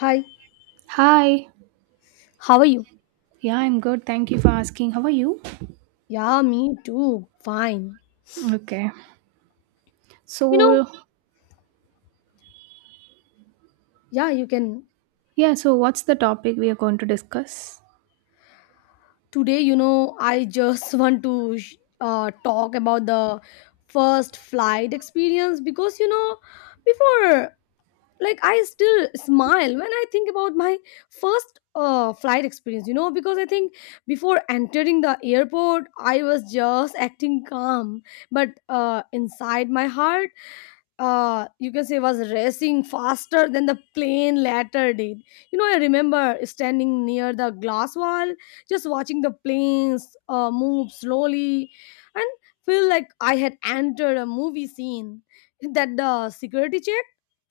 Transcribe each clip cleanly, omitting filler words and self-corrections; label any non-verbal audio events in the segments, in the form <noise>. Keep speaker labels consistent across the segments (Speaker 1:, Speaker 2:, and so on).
Speaker 1: Hi,
Speaker 2: Hi.
Speaker 1: how are you?
Speaker 2: Yeah, I'm good. Thank you for asking. How are you?
Speaker 1: Yeah, me too. Fine.
Speaker 2: Okay.
Speaker 1: You know,
Speaker 2: So,
Speaker 1: yeah, you can.
Speaker 2: yeah, so what's the topic we are going to discuss?
Speaker 1: Today, I just <laughs> want to talk about the first flight experience because, before, like, I still smile when I think about my first flight experience, because I think before entering the airport, I was just acting calm, but inside my heart, you can say was racing faster than the plane later did. You know, I remember standing near the glass wall, just watching the planes move slowly and feel like I had entered a movie scene. That the security check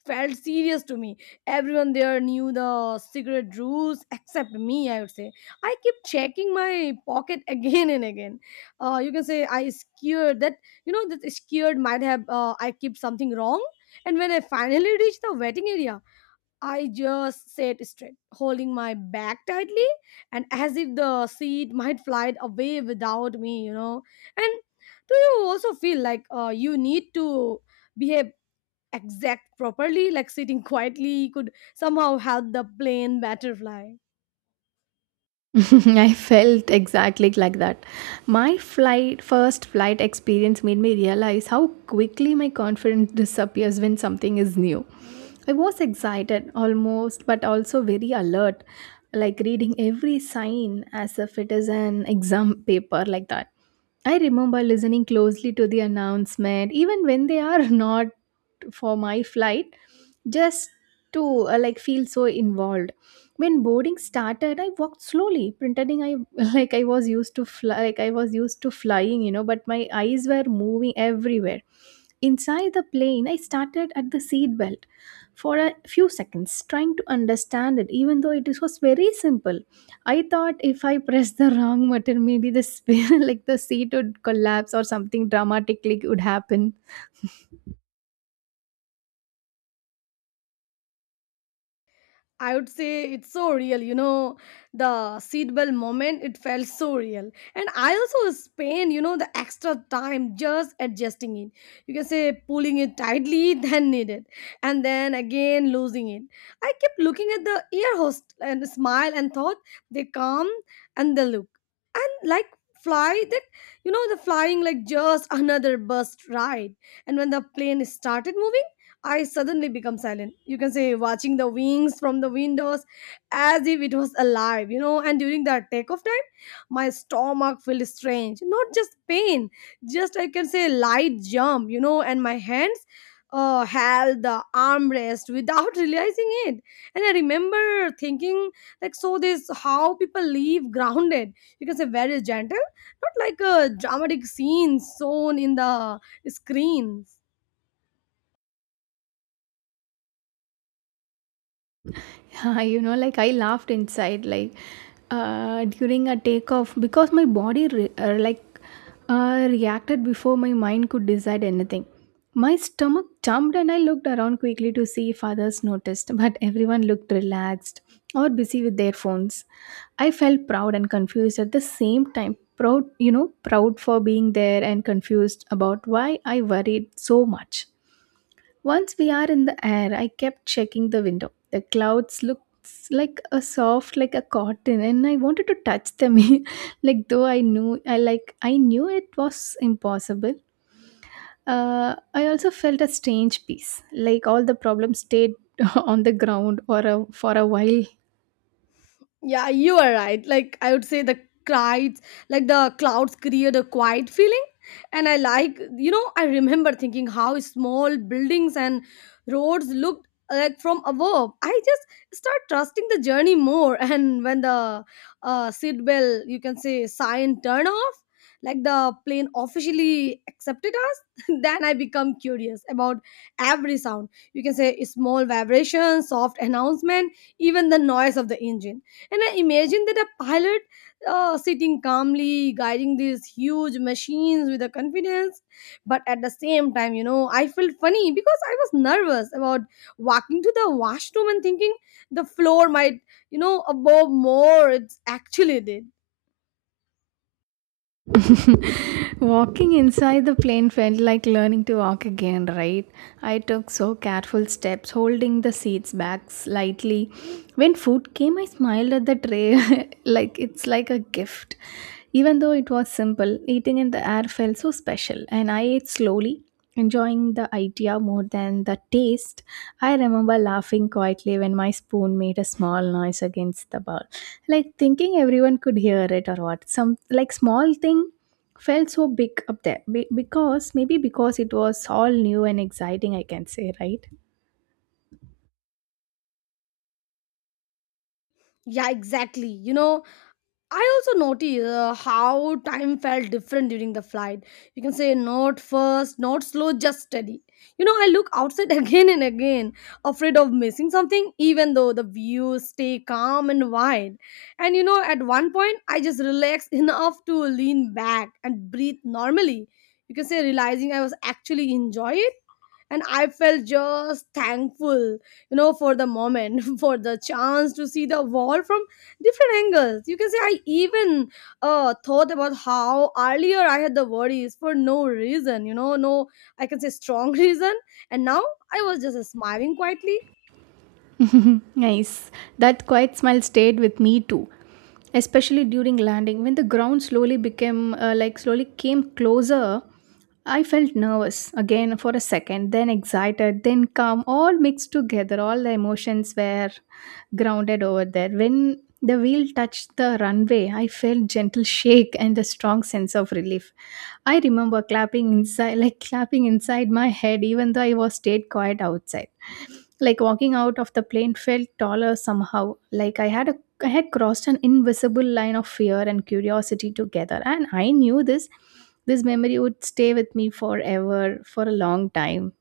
Speaker 1: felt serious to me. Everyone there knew the cigarette rules except me, I would say. I kept checking my pocket <laughs> again and again. You can say I scared that, that scared might have I keep something wrong. And when I finally <laughs> reached the waiting area, I just sat straight holding my back tightly, and as if the seat <laughs> might fly away without me, you know. And do you also feel like you need to behave exact properly, like sitting <laughs> quietly could somehow help the plane butterfly?
Speaker 2: <laughs> I felt exactly like that. My flight first flight experience made me realize how quickly my confidence disappears when something is new. I was excited almost but also very alert, like reading every sign as if it is an exam paper, like that. I remember listening closely to the announcement even when they are <laughs> not for my flight, just to like feel so involved. When boarding started, I walked slowly, pretending I <laughs> like I was used to flying, but my eyes were moving everywhere. Inside the plane, I started at the seat belt for a few seconds, trying to understand it even though it was very simple. I thought if I pressed the wrong button, maybe the sphere <laughs> like the seat would collapse or something dramatically would happen. <laughs>
Speaker 1: I would say it's so real, you know, the seatbelt moment, it felt so real. And I also spent, you know, the extra time just adjusting it. You can say pulling it tightly <laughs> than needed, and then again losing it. I kept looking at the ear host and smile and thought they come and they look. And like fly that, you know, the flying like just another bus ride. And when the plane started moving, I suddenly become silent. You can say watching the wings from the windows as if it was alive, you know. And during the takeoff time, my stomach felt strange. Not just pain, just I can say light jump, you know, and my hands held the armrest without <laughs> realizing it. And I remember thinking, like, so this how people live grounded. You can say very gentle, not like a dramatic scene shown in the screens.
Speaker 2: <laughs> Like I laughed inside, like during a takeoff, because my body like reacted before my mind could decide anything. My stomach jumped, and I looked around quickly to see if others noticed, <laughs> but everyone looked relaxed or busy with their phones. I felt proud and confused at the same time, proud, proud for being there, and confused about why I worried so much. Once we are in the air, I kept checking the window. The clouds looked like a soft, like a cotton, and I wanted to touch them, <laughs> like, though I knew it was impossible. I also felt a strange peace, like all the problems stayed <laughs> on the ground, or for a while.
Speaker 1: Yeah, you are right. Like I would say the clouds, like the clouds create a quiet feeling. And I like, you know, I remember thinking how small buildings and roads looked like from above. I just start trusting the journey more. <laughs> And when the seat bell, you can say sign turn off, like the plane officially accepted us, <laughs> then I become curious about every sound. You can say small vibrations, soft announcement, even the noise of the engine. And I imagine that a pilot sitting calmly, guiding these huge machines with a confidence. But at the same time, you know, I felt funny because I was nervous about walking to the washroom and thinking the floor might, you know, above more. It's actually did.
Speaker 2: <laughs> Walking inside the plane felt like learning to walk again, right? I took so careful steps, holding the seats back slightly. When food came, I smiled at the tray, <laughs> like it's like a gift. Even though it was simple, eating in the air felt so special, and I ate slowly, enjoying the idea more than the taste. I remember laughing quietly when my spoon made a small noise against the bowl, like thinking everyone could hear it. Or what, some like small thing felt so big up there. Because maybe because it was all new and exciting, I can say, right?
Speaker 1: Yeah, exactly. You know, I also noticed how time felt different during the flight. You can say not first, not slow, just steady. You know, I look outside <laughs> again and again, afraid of missing something, even though the views stay calm and wide. And you know, at one point, I just relaxed <laughs> enough to lean back and breathe normally. You can say realizing I was actually enjoy it, and I felt just thankful, you know, for the moment, <laughs> for the chance to see the world from different angles. You can say I even thought about how earlier I had the worries for no reason, you know, no, I can say strong <laughs> reason. And now I was just smiling quietly.
Speaker 2: <laughs> Nice. That quiet smile stayed with me too, especially during landing. When the ground slowly came closer, I felt nervous again for a second, then excited, then calm, all mixed together. All the emotions were grounded over there. When the wheel touched the runway, I felt gentle shake and a strong sense of relief. I remember clapping inside, like clapping inside my head, even though I was stayed quiet outside. Like walking out of the plane felt taller somehow. Like I had crossed an invisible line of fear and curiosity together. And I knew this memory would stay with me forever for a long time.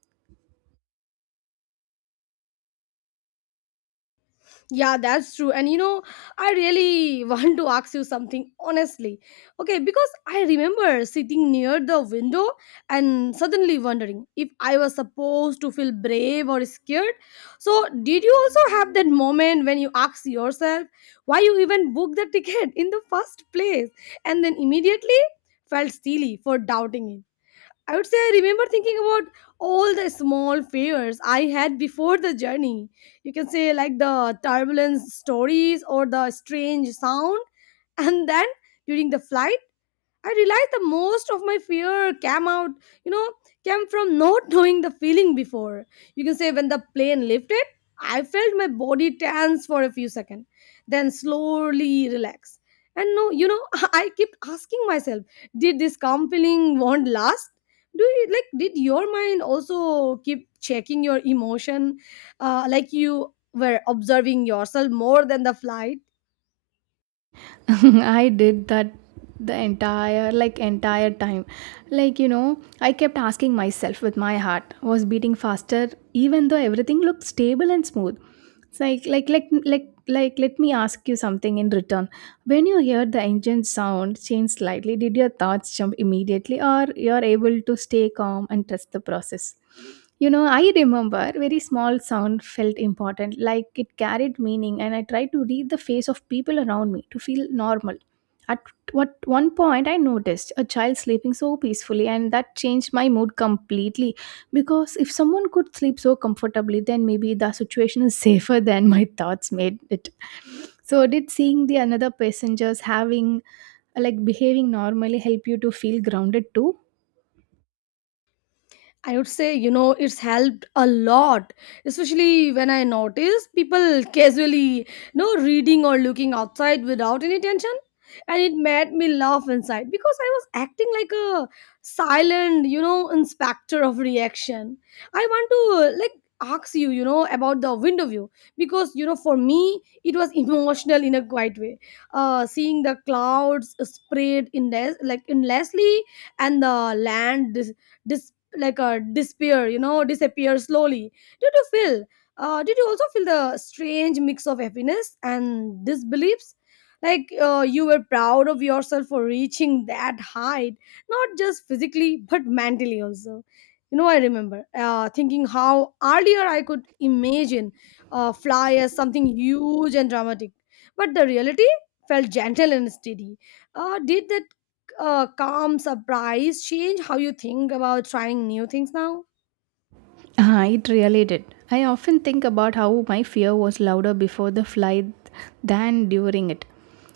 Speaker 1: Yeah, that's true. And you know, I really <laughs> want to ask you something honestly. Okay, because I remember sitting near the window and suddenly wondering if I was supposed to feel brave or scared. So, did you also have that moment when you ask yourself why you even booked the <laughs> ticket in the first place and then immediately felt silly for doubting it? I would say I remember thinking about all the small fears I had before the journey. You can say like the turbulence stories or the strange sound. And then during the flight, I realized the most of my fear came out, you know, came from <laughs> not knowing the feeling before. You can say when the plane lifted, I felt my body tense for a few seconds, then slowly relax. And no, you know, <laughs> I kept asking myself, did this calm feeling won't last? Do you like did your mind also keep checking your emotion? Like you were observing yourself more than the flight?
Speaker 2: <laughs> I did that the entire time. Like, you know, I kept asking myself with my heart was beating faster even though everything looked stable and smooth. It's like let me ask you something in return. When you heard the engine sound change slightly, did your thoughts jump immediately, or you're able to stay calm and trust the process? You know, I remember very small sound felt important, like it carried meaning, and I tried to read the face of people around me to feel normal. At what one point, I noticed a child sleeping so peacefully, and that changed my mood completely. Because if someone could sleep so comfortably, then maybe the situation is safer than my thoughts made it. So, did seeing the another passengers having like behaving normally help you to feel grounded too?
Speaker 1: I would say, you know, it's helped a lot, especially when I notice people casually, you know, reading or looking outside without any tension. And it made me laugh inside because I was acting like a silent, you know, inspector of reaction. I want to, like, ask you, you know, about the window view because, you know, for me, it was <laughs> emotional in a quiet way. Seeing the clouds spread in, like, endlessly and the land dis- disappear, you know, disappear slowly. Did you feel did you also feel the strange mix of happiness and disbeliefs, like you were proud of yourself for reaching that height, not just physically but mentally also. You know, I remember thinking how earlier I could imagine fly as something huge and dramatic, but the reality felt gentle and steady. Did that calm surprise change how you think about trying new things now?
Speaker 2: Ah, it really did. I often think about how my fear was louder before the flight than during it,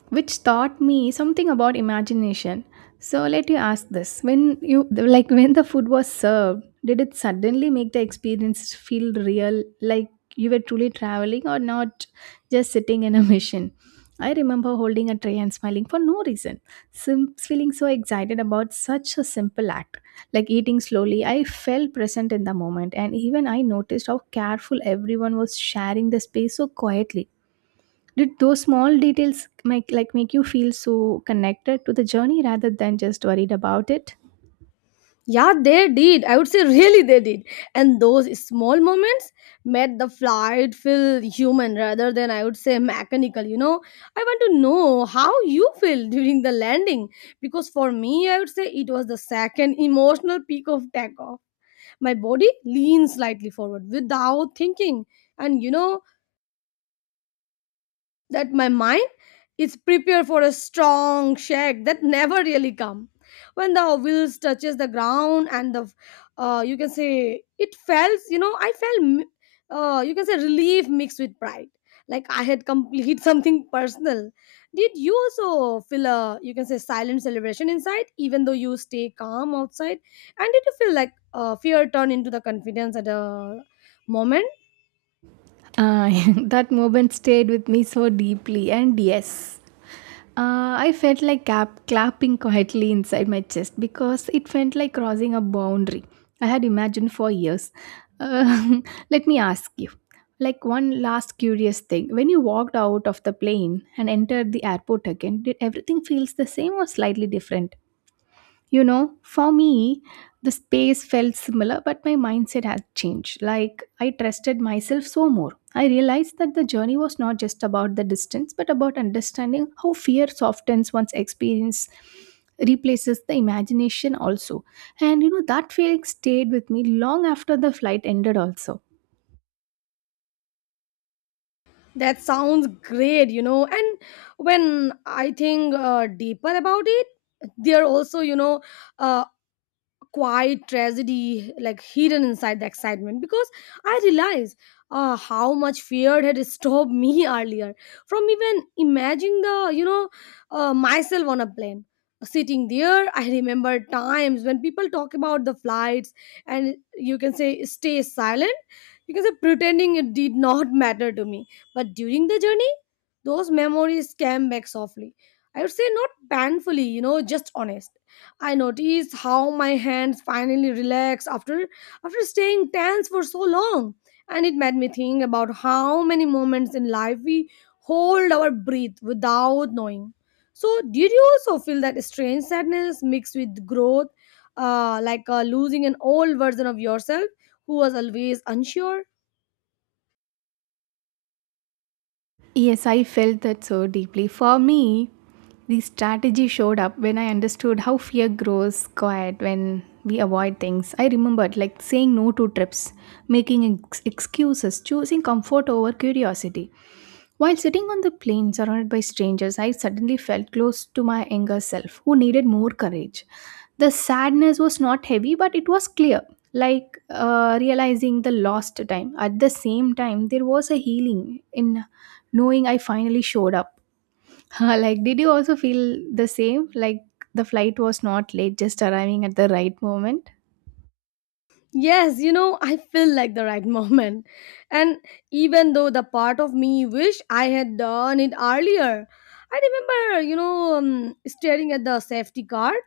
Speaker 2: which taught me something about imagination. So let you ask this: when you like when the food was served, did it suddenly make the experience feel real, like you were truly traveling, or not just sitting in a mission? I remember holding a tray and smiling for no reason, feeling so excited about such a simple act, like eating slowly. I felt present in the moment, and even I noticed how careful everyone was sharing the space so quietly. Did those small details make you feel so connected to the journey rather than just worried about it?
Speaker 1: Yeah, they did. I would say <laughs> really they did. And those small moments made the flight feel human rather than I would say mechanical, you know. I want to know how you feel <laughs> during the landing because for me I would say it was the second emotional peak of takeoff. My body leans slightly forward without thinking. And you know, that my mind is prepared for a strong shake that never really come. When the wheels touches the ground and the you can say it felt, you know, I felt you can say relief mixed with pride, like I had complete <laughs> something personal. Did you also feel a you can say silent celebration inside even though you stay calm outside? And did you feel like fear turn into the confidence at a moment?
Speaker 2: Uh, <laughs> that moment stayed with me so deeply, and yes, I felt like clapping quietly inside my chest because it felt like crossing a boundary I had imagined for years. Uh, <laughs> Let me ask you, like, one last curious thing: when you walked out of the plane and entered the airport again, did everything feels the same or slightly different? You know, for me, the space felt similar, but my mindset had changed. Like, I trusted myself so more. I realized that the journey was not just about the distance, but about understanding how fear softens one's experience, replaces the imagination also. And you know, that feeling stayed with me long after the flight ended, also.
Speaker 1: That sounds great, you know. And when I think deeper about it, there also, you know, uh, quiet tragedy like hidden inside the excitement, because I realize how much fear had stopped me <laughs> earlier from even imagining the, you know, myself on a plane sitting there. I remember times when people talk about the flights and you can say stay silent, you can say pretending it did <laughs> not matter to me. But during the journey, those memories came back softly. I would say not painfully, you know, just honest. I noticed how my hands finally relaxed after staying tense for so long, and it made me think about how many moments in life we hold our breath without knowing. So, did you also feel that strange sadness mixed with growth, like losing an old version of yourself who was always unsure?
Speaker 2: Yes, I felt that so deeply. For me, the strategy showed up when I understood how fear grows quiet when we avoid things. I remembered, like, saying no to trips, making excuses, choosing comfort over curiosity. While sitting on the plane surrounded by strangers, I suddenly felt close to my younger self who needed more courage. The sadness was not heavy, but it was clear, like realizing the lost time. At the same time, there was a healing in knowing I finally showed up. <laughs> Like, did you also feel the same, like the flight was not late, just arriving at the right moment?
Speaker 1: Yes, you know, I feel like the right <laughs> moment. And even though the part of me wish I had done it earlier, I remember, you know, staring at the safety card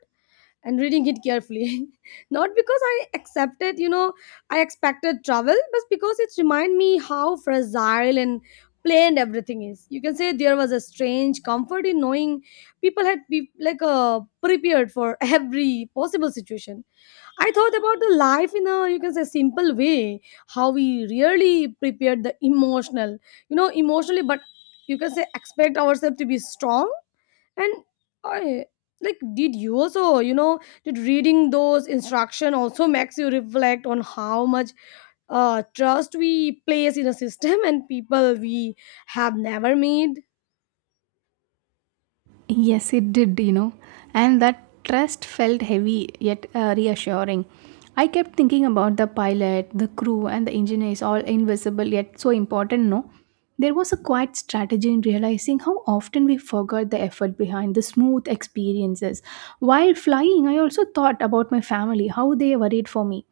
Speaker 1: and reading it carefully. <laughs> Not because I accepted, you know, I expected trouble, but because it reminded me how fragile and plain everything is. You can say there was a strange comfort in knowing people had be like prepared for <laughs> every possible situation. I thought about the life in a you can say simple way, how we really prepared the emotional, you know, emotionally, but you can say expect ourselves to be strong. And I like, did you also, you know, did reading those instruction also makes you reflect on how much trust we place in a system and people we have never made?
Speaker 2: Yes, it did, you know, and that trust felt heavy yet reassuring. I kept thinking about the pilot, the crew, and the engineers, all invisible yet so important, no? There was a quiet strategy in realizing how often we forgot the effort behind the smooth experiences. While flying, I also thought about my family, how they worried for me,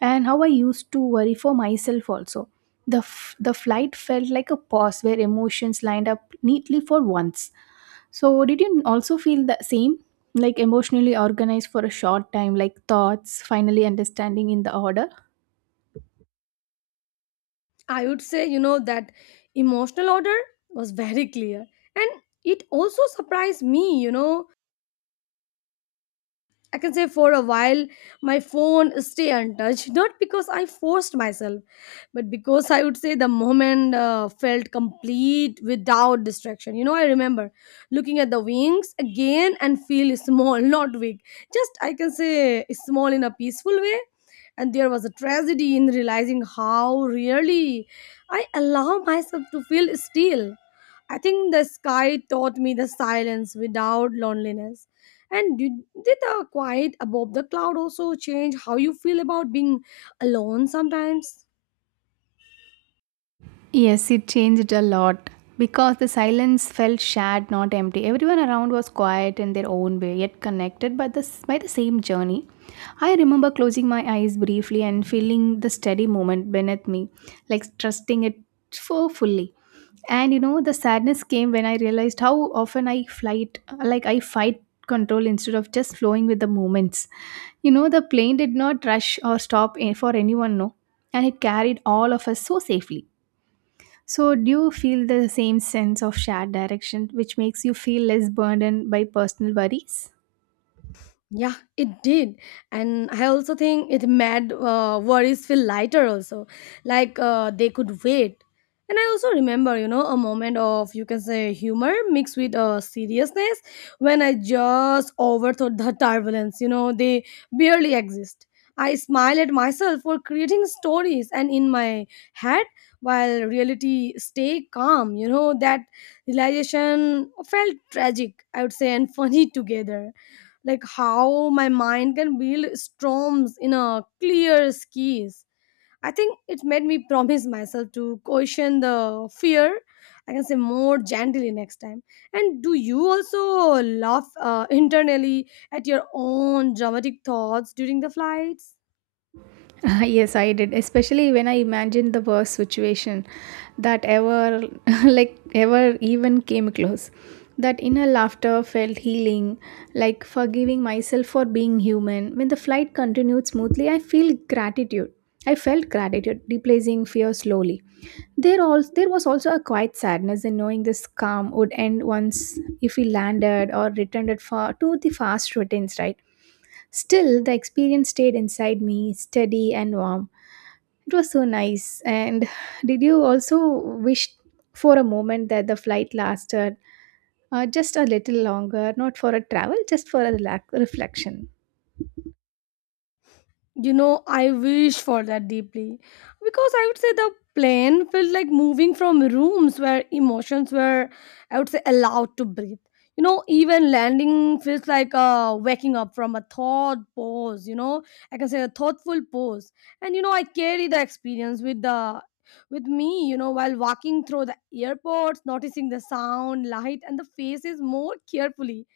Speaker 2: and how I used to worry for myself also. The flight felt like a pause where emotions lined up neatly for once. So, did you also feel the same? Like emotionally organized for a short time, like thoughts finally understanding in the order?
Speaker 1: I would say, you know, that emotional order was very clear. And it also surprised me, you know, I can say for a while my phone stay untouched, <laughs> not because I forced myself, but because I would say the moment felt complete without distraction. You know, I remember looking at the wings again and feel small, <laughs> not big, just I can say small in a peaceful way. And there was a tragedy in realizing how really I allow myself to feel still. I think the sky taught me the silence without loneliness. And did the quiet above the cloud also change how you feel about being alone sometimes?
Speaker 2: Yes, it changed a lot because the silence felt shared, not empty. Everyone around was quiet in their own way, yet connected by the same journey. I remember closing my eyes briefly and feeling the steady movement beneath me, like trusting it so fully. And you know, the sadness came when I realized how often I flight, like I fight control instead of just flowing with the moments. You know, the plane did not rush or stop for anyone, no, and it carried all of us so safely. So, do you feel the same sense of shared direction, which makes you feel less burdened by personal worries?
Speaker 1: Yeah, it did. And I also think it made worries feel lighter, also. Like they could wait. And I also remember, you know, a moment of, you can say, humor mixed with seriousness when I just overthought the turbulence. You know, they barely exist. I smile at myself for creating stories and in my head while reality stay calm. You know, that realization felt tragic, I would say, and <laughs> funny together, like how my mind can build storms in a clear skies. I think it made me promise myself to question the fear. I can say more gently next time. And do you also laugh internally at your own dramatic thoughts during the flights?
Speaker 2: <laughs> Yes, I did. Especially when I imagined the worst situation that ever, <laughs> like, ever even came close. That inner laughter felt healing, like forgiving myself for being human. When the flight continued smoothly, I feel gratitude. I felt gratitude, replacing fear slowly. There was also a quiet sadness in knowing this calm would end once if we landed or returned it far to the fast routines, right? Still, the experience stayed inside me, steady and warm. It was so nice. And <sighs> did you also wish for a moment that the flight lasted, just a little longer, not for a travel, just for a reflection?
Speaker 1: You know, I wish for that deeply. Because I would say the plane felt like moving from rooms where emotions were, I would say, allowed to breathe. You know, even landing feels like waking up from a thought pose, you know, I can say a thoughtful pose. And, you know, I carry the experience with me, you know, while walking through the airports, noticing the sound, light, and the faces more carefully.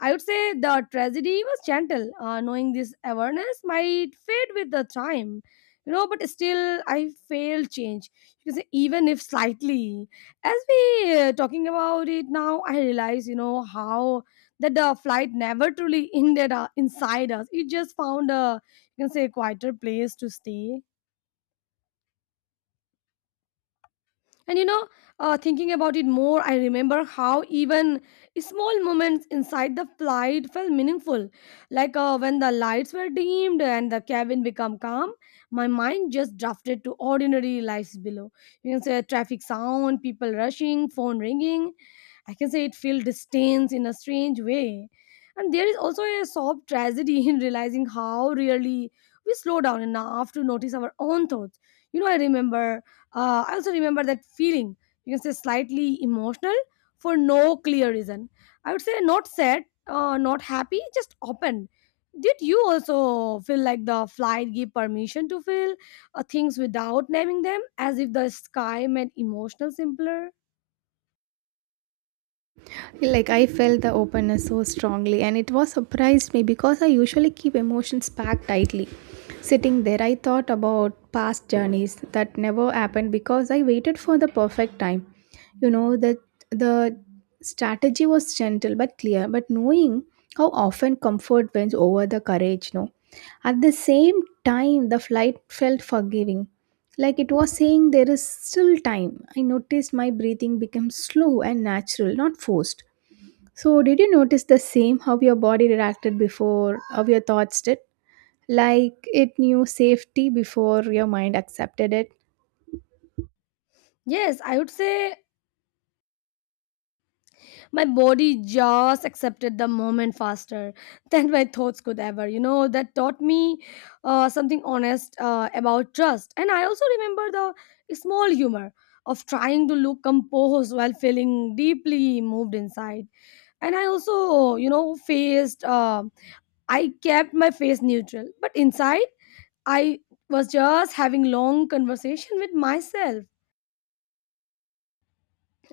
Speaker 1: I would say the tragedy was gentle. Knowing this awareness might fade with the time, you know, but still I failed change. You can say even if slightly. As we talking about it now, I realize, you know, how that the flight never truly <laughs> ended inside us. It just found a, you can say, quieter place to stay. And you know, thinking about it more, I remember how even small moments inside the flight felt meaningful. Like when the lights were dimmed and the cabin became calm, my mind just drifted to ordinary lives below. You can say traffic sound, people rushing, phone ringing. I can say it feels distance in a strange way. And there is also a soft tragedy <laughs> in realizing how really we slow down enough to notice our own thoughts. You know, I remember I also remember that feeling, you can say slightly emotional for no clear reason. I would say not sad, not happy, just open. Did you also feel like the flight gave permission to feel things without naming them, as if the sky made emotional simpler?
Speaker 2: Like I felt the openness so strongly, and it was surprised me because I usually keep emotions packed tightly. Sitting there, I thought about past journeys that never happened because I waited for the perfect time. You know that the strategy was gentle but clear, but knowing how often comfort wins over the courage, no? At the same time, the flight felt forgiving, like it was saying there is still time. I noticed my breathing became slow and natural, not forced. So, did you notice the same, how your body reacted before, how your thoughts did? Like it knew safety before your mind accepted it?
Speaker 1: Yes, I would say my body just accepted the moment faster <laughs> than my thoughts could ever. You know, that taught me something honest about trust. And I also remember the small humor of trying to look composed while feeling deeply moved inside. And I also, you know, faced I kept my face neutral, but inside I was just having long conversation with myself.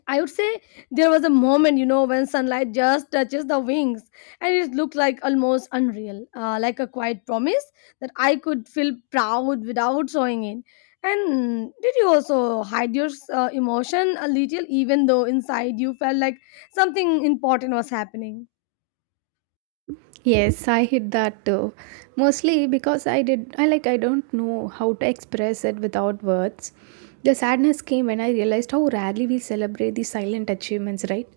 Speaker 1: I would say there was a moment, you know, when sunlight just touches the wings, and it looked like almost unreal, like a quiet promise that I could feel proud without showing it. And did you also hide your emotion a little, even though inside you felt like something important was happening?
Speaker 2: Yes, I hit that too. Mostly because I did I like I don't know how to express it without words. The sadness came when I realized how rarely we celebrate the silent achievements, right?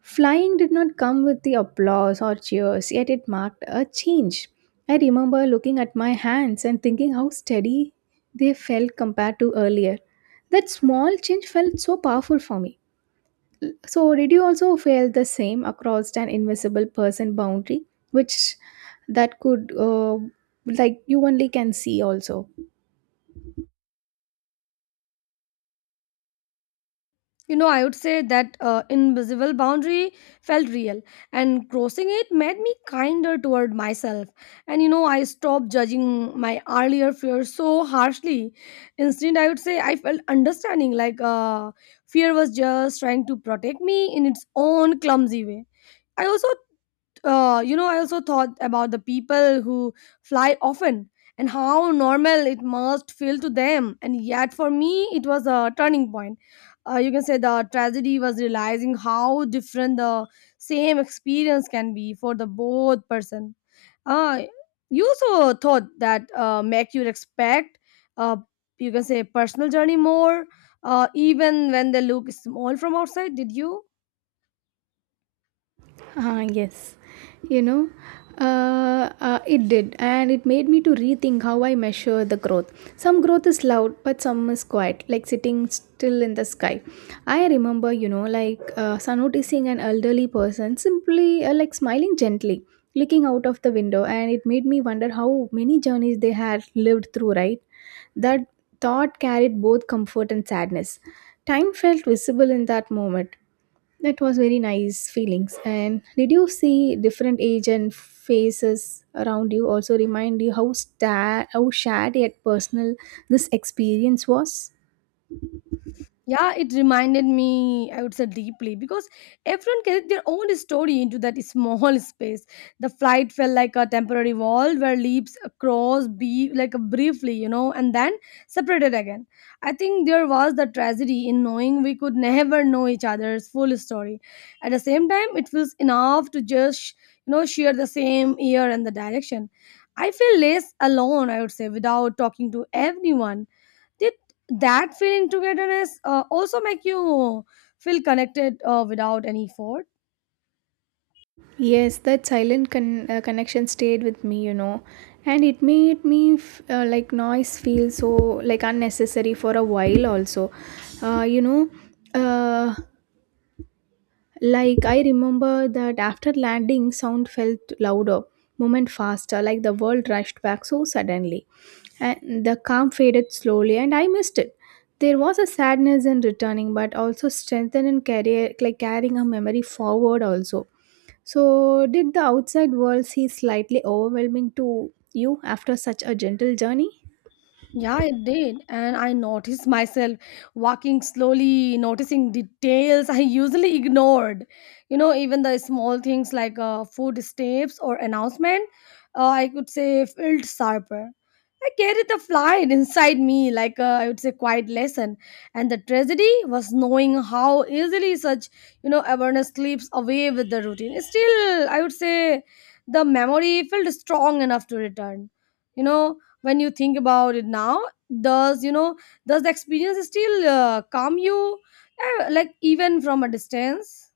Speaker 2: Flying did not come with the applause or cheers, yet it marked a change. I remember looking at my hands and thinking how steady they felt compared to earlier. That small change felt so powerful for me. So, did you also feel the same across an invisible person boundary, which that could, like, you only can see also?
Speaker 1: You know, I would say that invisible boundary felt real, and crossing it made me kinder toward myself. And you know, I stopped judging my earlier fears so harshly. Instead, I would say I felt understanding, like fear was just trying to protect me in its own clumsy way. I also, you know, I also thought about the people who fly often and how normal it must feel to them. And yet, for me, it was a turning point. You can say the tragedy was realizing how different the same experience can be for the both person. Uh, you also thought that make you respect, uh, you can say, personal journey more, even when they look small from outside. Did you?
Speaker 2: Ah, yes. You know, it did, and it made me to rethink how I measure the growth. Some growth is loud, but some is quiet, like sitting still in the sky. I remember, you know, noticing an elderly person simply like smiling gently, looking out of the window, and it made me wonder how many journeys they had lived through, right? That thought carried both comfort and sadness. Time felt visible in that moment that was very nice feelings. And did you see different age and faces around you also remind you how shared yet personal this experience was?
Speaker 1: Yeah, it reminded me, I would say, deeply, because everyone carried their own story into that small <laughs> space. The flight felt like a temporary wall where leaps crossed be like briefly, you know, and then separated again. I think there was the tragedy in knowing we could never know each other's full story. At the same time, it feels enough to just, you know, share the same year and the direction. I feel less alone, I would say, without talking to everyone. Did that feeling togetherness also make you feel connected without any effort?
Speaker 2: Yes, that silent connection stayed with me, you know, and it made me like noise feel so like unnecessary for a while also. Uh, you know, uh, Like I remember that after landing, sound felt louder, movement faster, like the world rushed back so suddenly. And the calm faded slowly, and I missed it. There was a sadness in returning, but also strength in carry, like carrying a memory forward. Also, so did the outside world seem slightly overwhelming to you after such a gentle journey?
Speaker 1: Yeah, it did. And I noticed myself walking slowly, noticing details I usually ignored. You know, even the small things like footsteps or announcement, I could say, felt sharper. I carried the flight inside me like a, I would say, quiet lesson. And the tragedy was knowing how easily such, you know, awareness slips away with the routine. Still, I would say the memory felt strong enough to return. You know, when you think about it now, does, you know, does the experience still calm you, like even from a distance?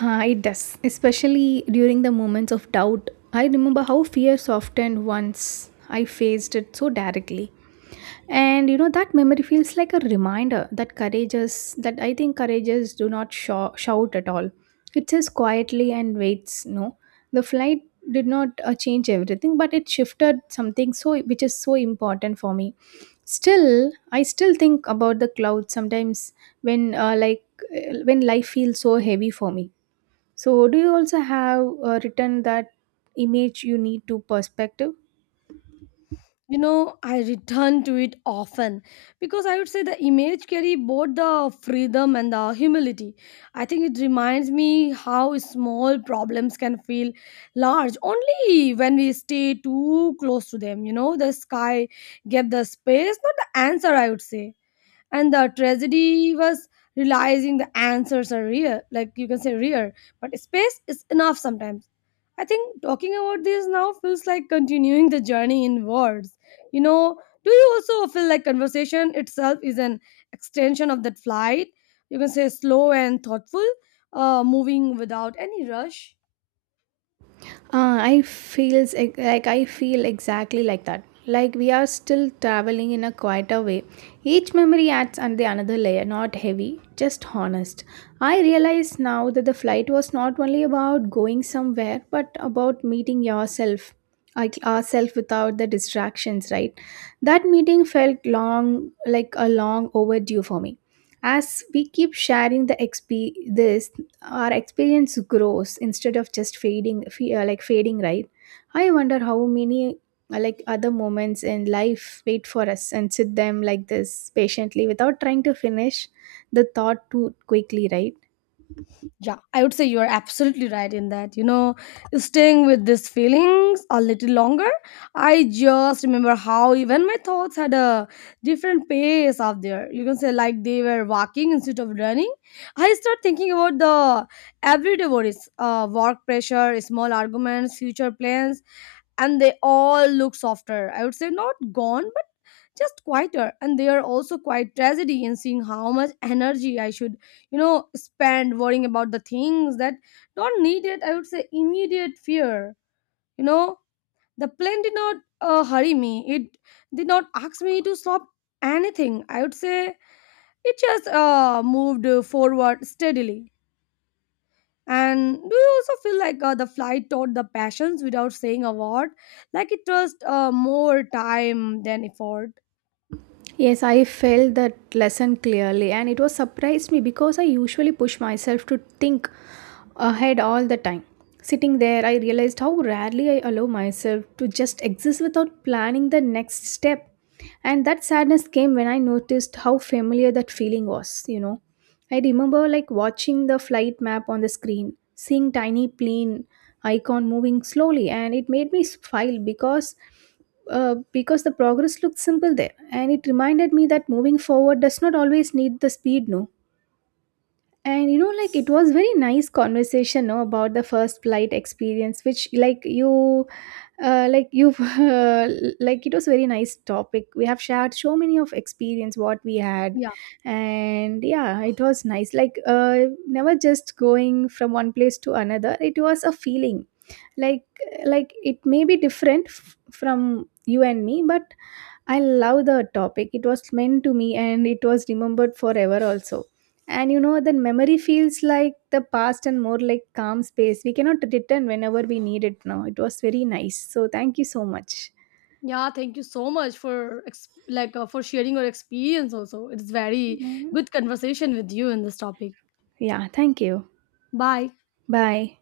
Speaker 2: Ah, it does, especially during the moments of doubt. I remember how fear softened once I faced it so directly. And you know, that memory feels like a reminder that courageous, that I think courageous do not shout at all. It says quietly and waits, no. The flight did not change everything, but it shifted something so which is so important for me. Still, I still think about the clouds sometimes when when life feels so heavy for me. So, do you also have written that image you need to perspective?
Speaker 1: You know, I return to it often, because I would say the image carry both the freedom and the humility. I think it reminds me how small problems can feel large only when we stay too close to them. You know, the sky gave the space, not the answer, I would say. And the tragedy was realizing the answers are real, like, you can say, rare, but space is enough sometimes. I think talking about this now feels like continuing the journey in words. You know, do you also feel like conversation itself is an extension of that flight, you can say slow and thoughtful, moving without any rush?
Speaker 2: I feel exactly like that. Like we are still traveling in a quieter way. Each memory adds on the another layer, not heavy, just honest. I realize now that the flight was not only about going somewhere, but about meeting yourself, like ourself without the distractions. Right? That meeting felt long, like a long overdue for me. As we keep sharing this, our experience grows instead of just fading fe- like fading, right? I wonder how many like other moments in life wait for us and sit them like this patiently without trying to finish the thought too quickly, right?
Speaker 1: Yeah, I would say you are absolutely right in that. You know, staying with these feelings a little longer, I just remember how even my thoughts had a different pace out there. You can say, like, they were walking instead of running. I start thinking about the everyday worries, work pressure, small arguments, future plans, and they all look softer. I would say not gone, but just quieter. And they are also quite tragedy in seeing how much energy I should, you know, spend worrying about the things that don't need it. I would say immediate fear. You know, the plane did not hurry me. It did not ask me to stop anything. I would say it just moved forward steadily. And do you also feel like the flight taught the passions without saying a word? Like it just more time than effort.
Speaker 2: Yes, I felt that lesson clearly, and it was surprised me because I usually push myself to think ahead all the time. Sitting there, I realized how rarely I allow myself to just exist without planning the next step. And that sadness came when I noticed how familiar that feeling was, you know. I remember like watching the flight map on the screen, seeing tiny plane icon moving slowly, and it made me smile because the progress looked simple there, and it reminded me that moving forward does not always need the speed, no. And you know, like it was very nice conversation, no, about the first flight experience, which like you've <laughs> it was very nice topic we have shared so many of experience what we had.
Speaker 1: Yeah,
Speaker 2: And yeah, it was nice, never just going from one place to another. It was a feeling like like it may be different from you and me, but I love the topic. It was meant to me, and it was remembered forever also. And you know, the memory feels like the past and more like calm space. We cannot return whenever we need it now. It was very nice. So, thank you so much.
Speaker 1: yeah. Thank you so much for for sharing your experience. Also, it's very
Speaker 2: Mhm.
Speaker 1: good conversation with you in this topic.
Speaker 2: Yeah, thank you.
Speaker 1: Bye.
Speaker 2: Bye.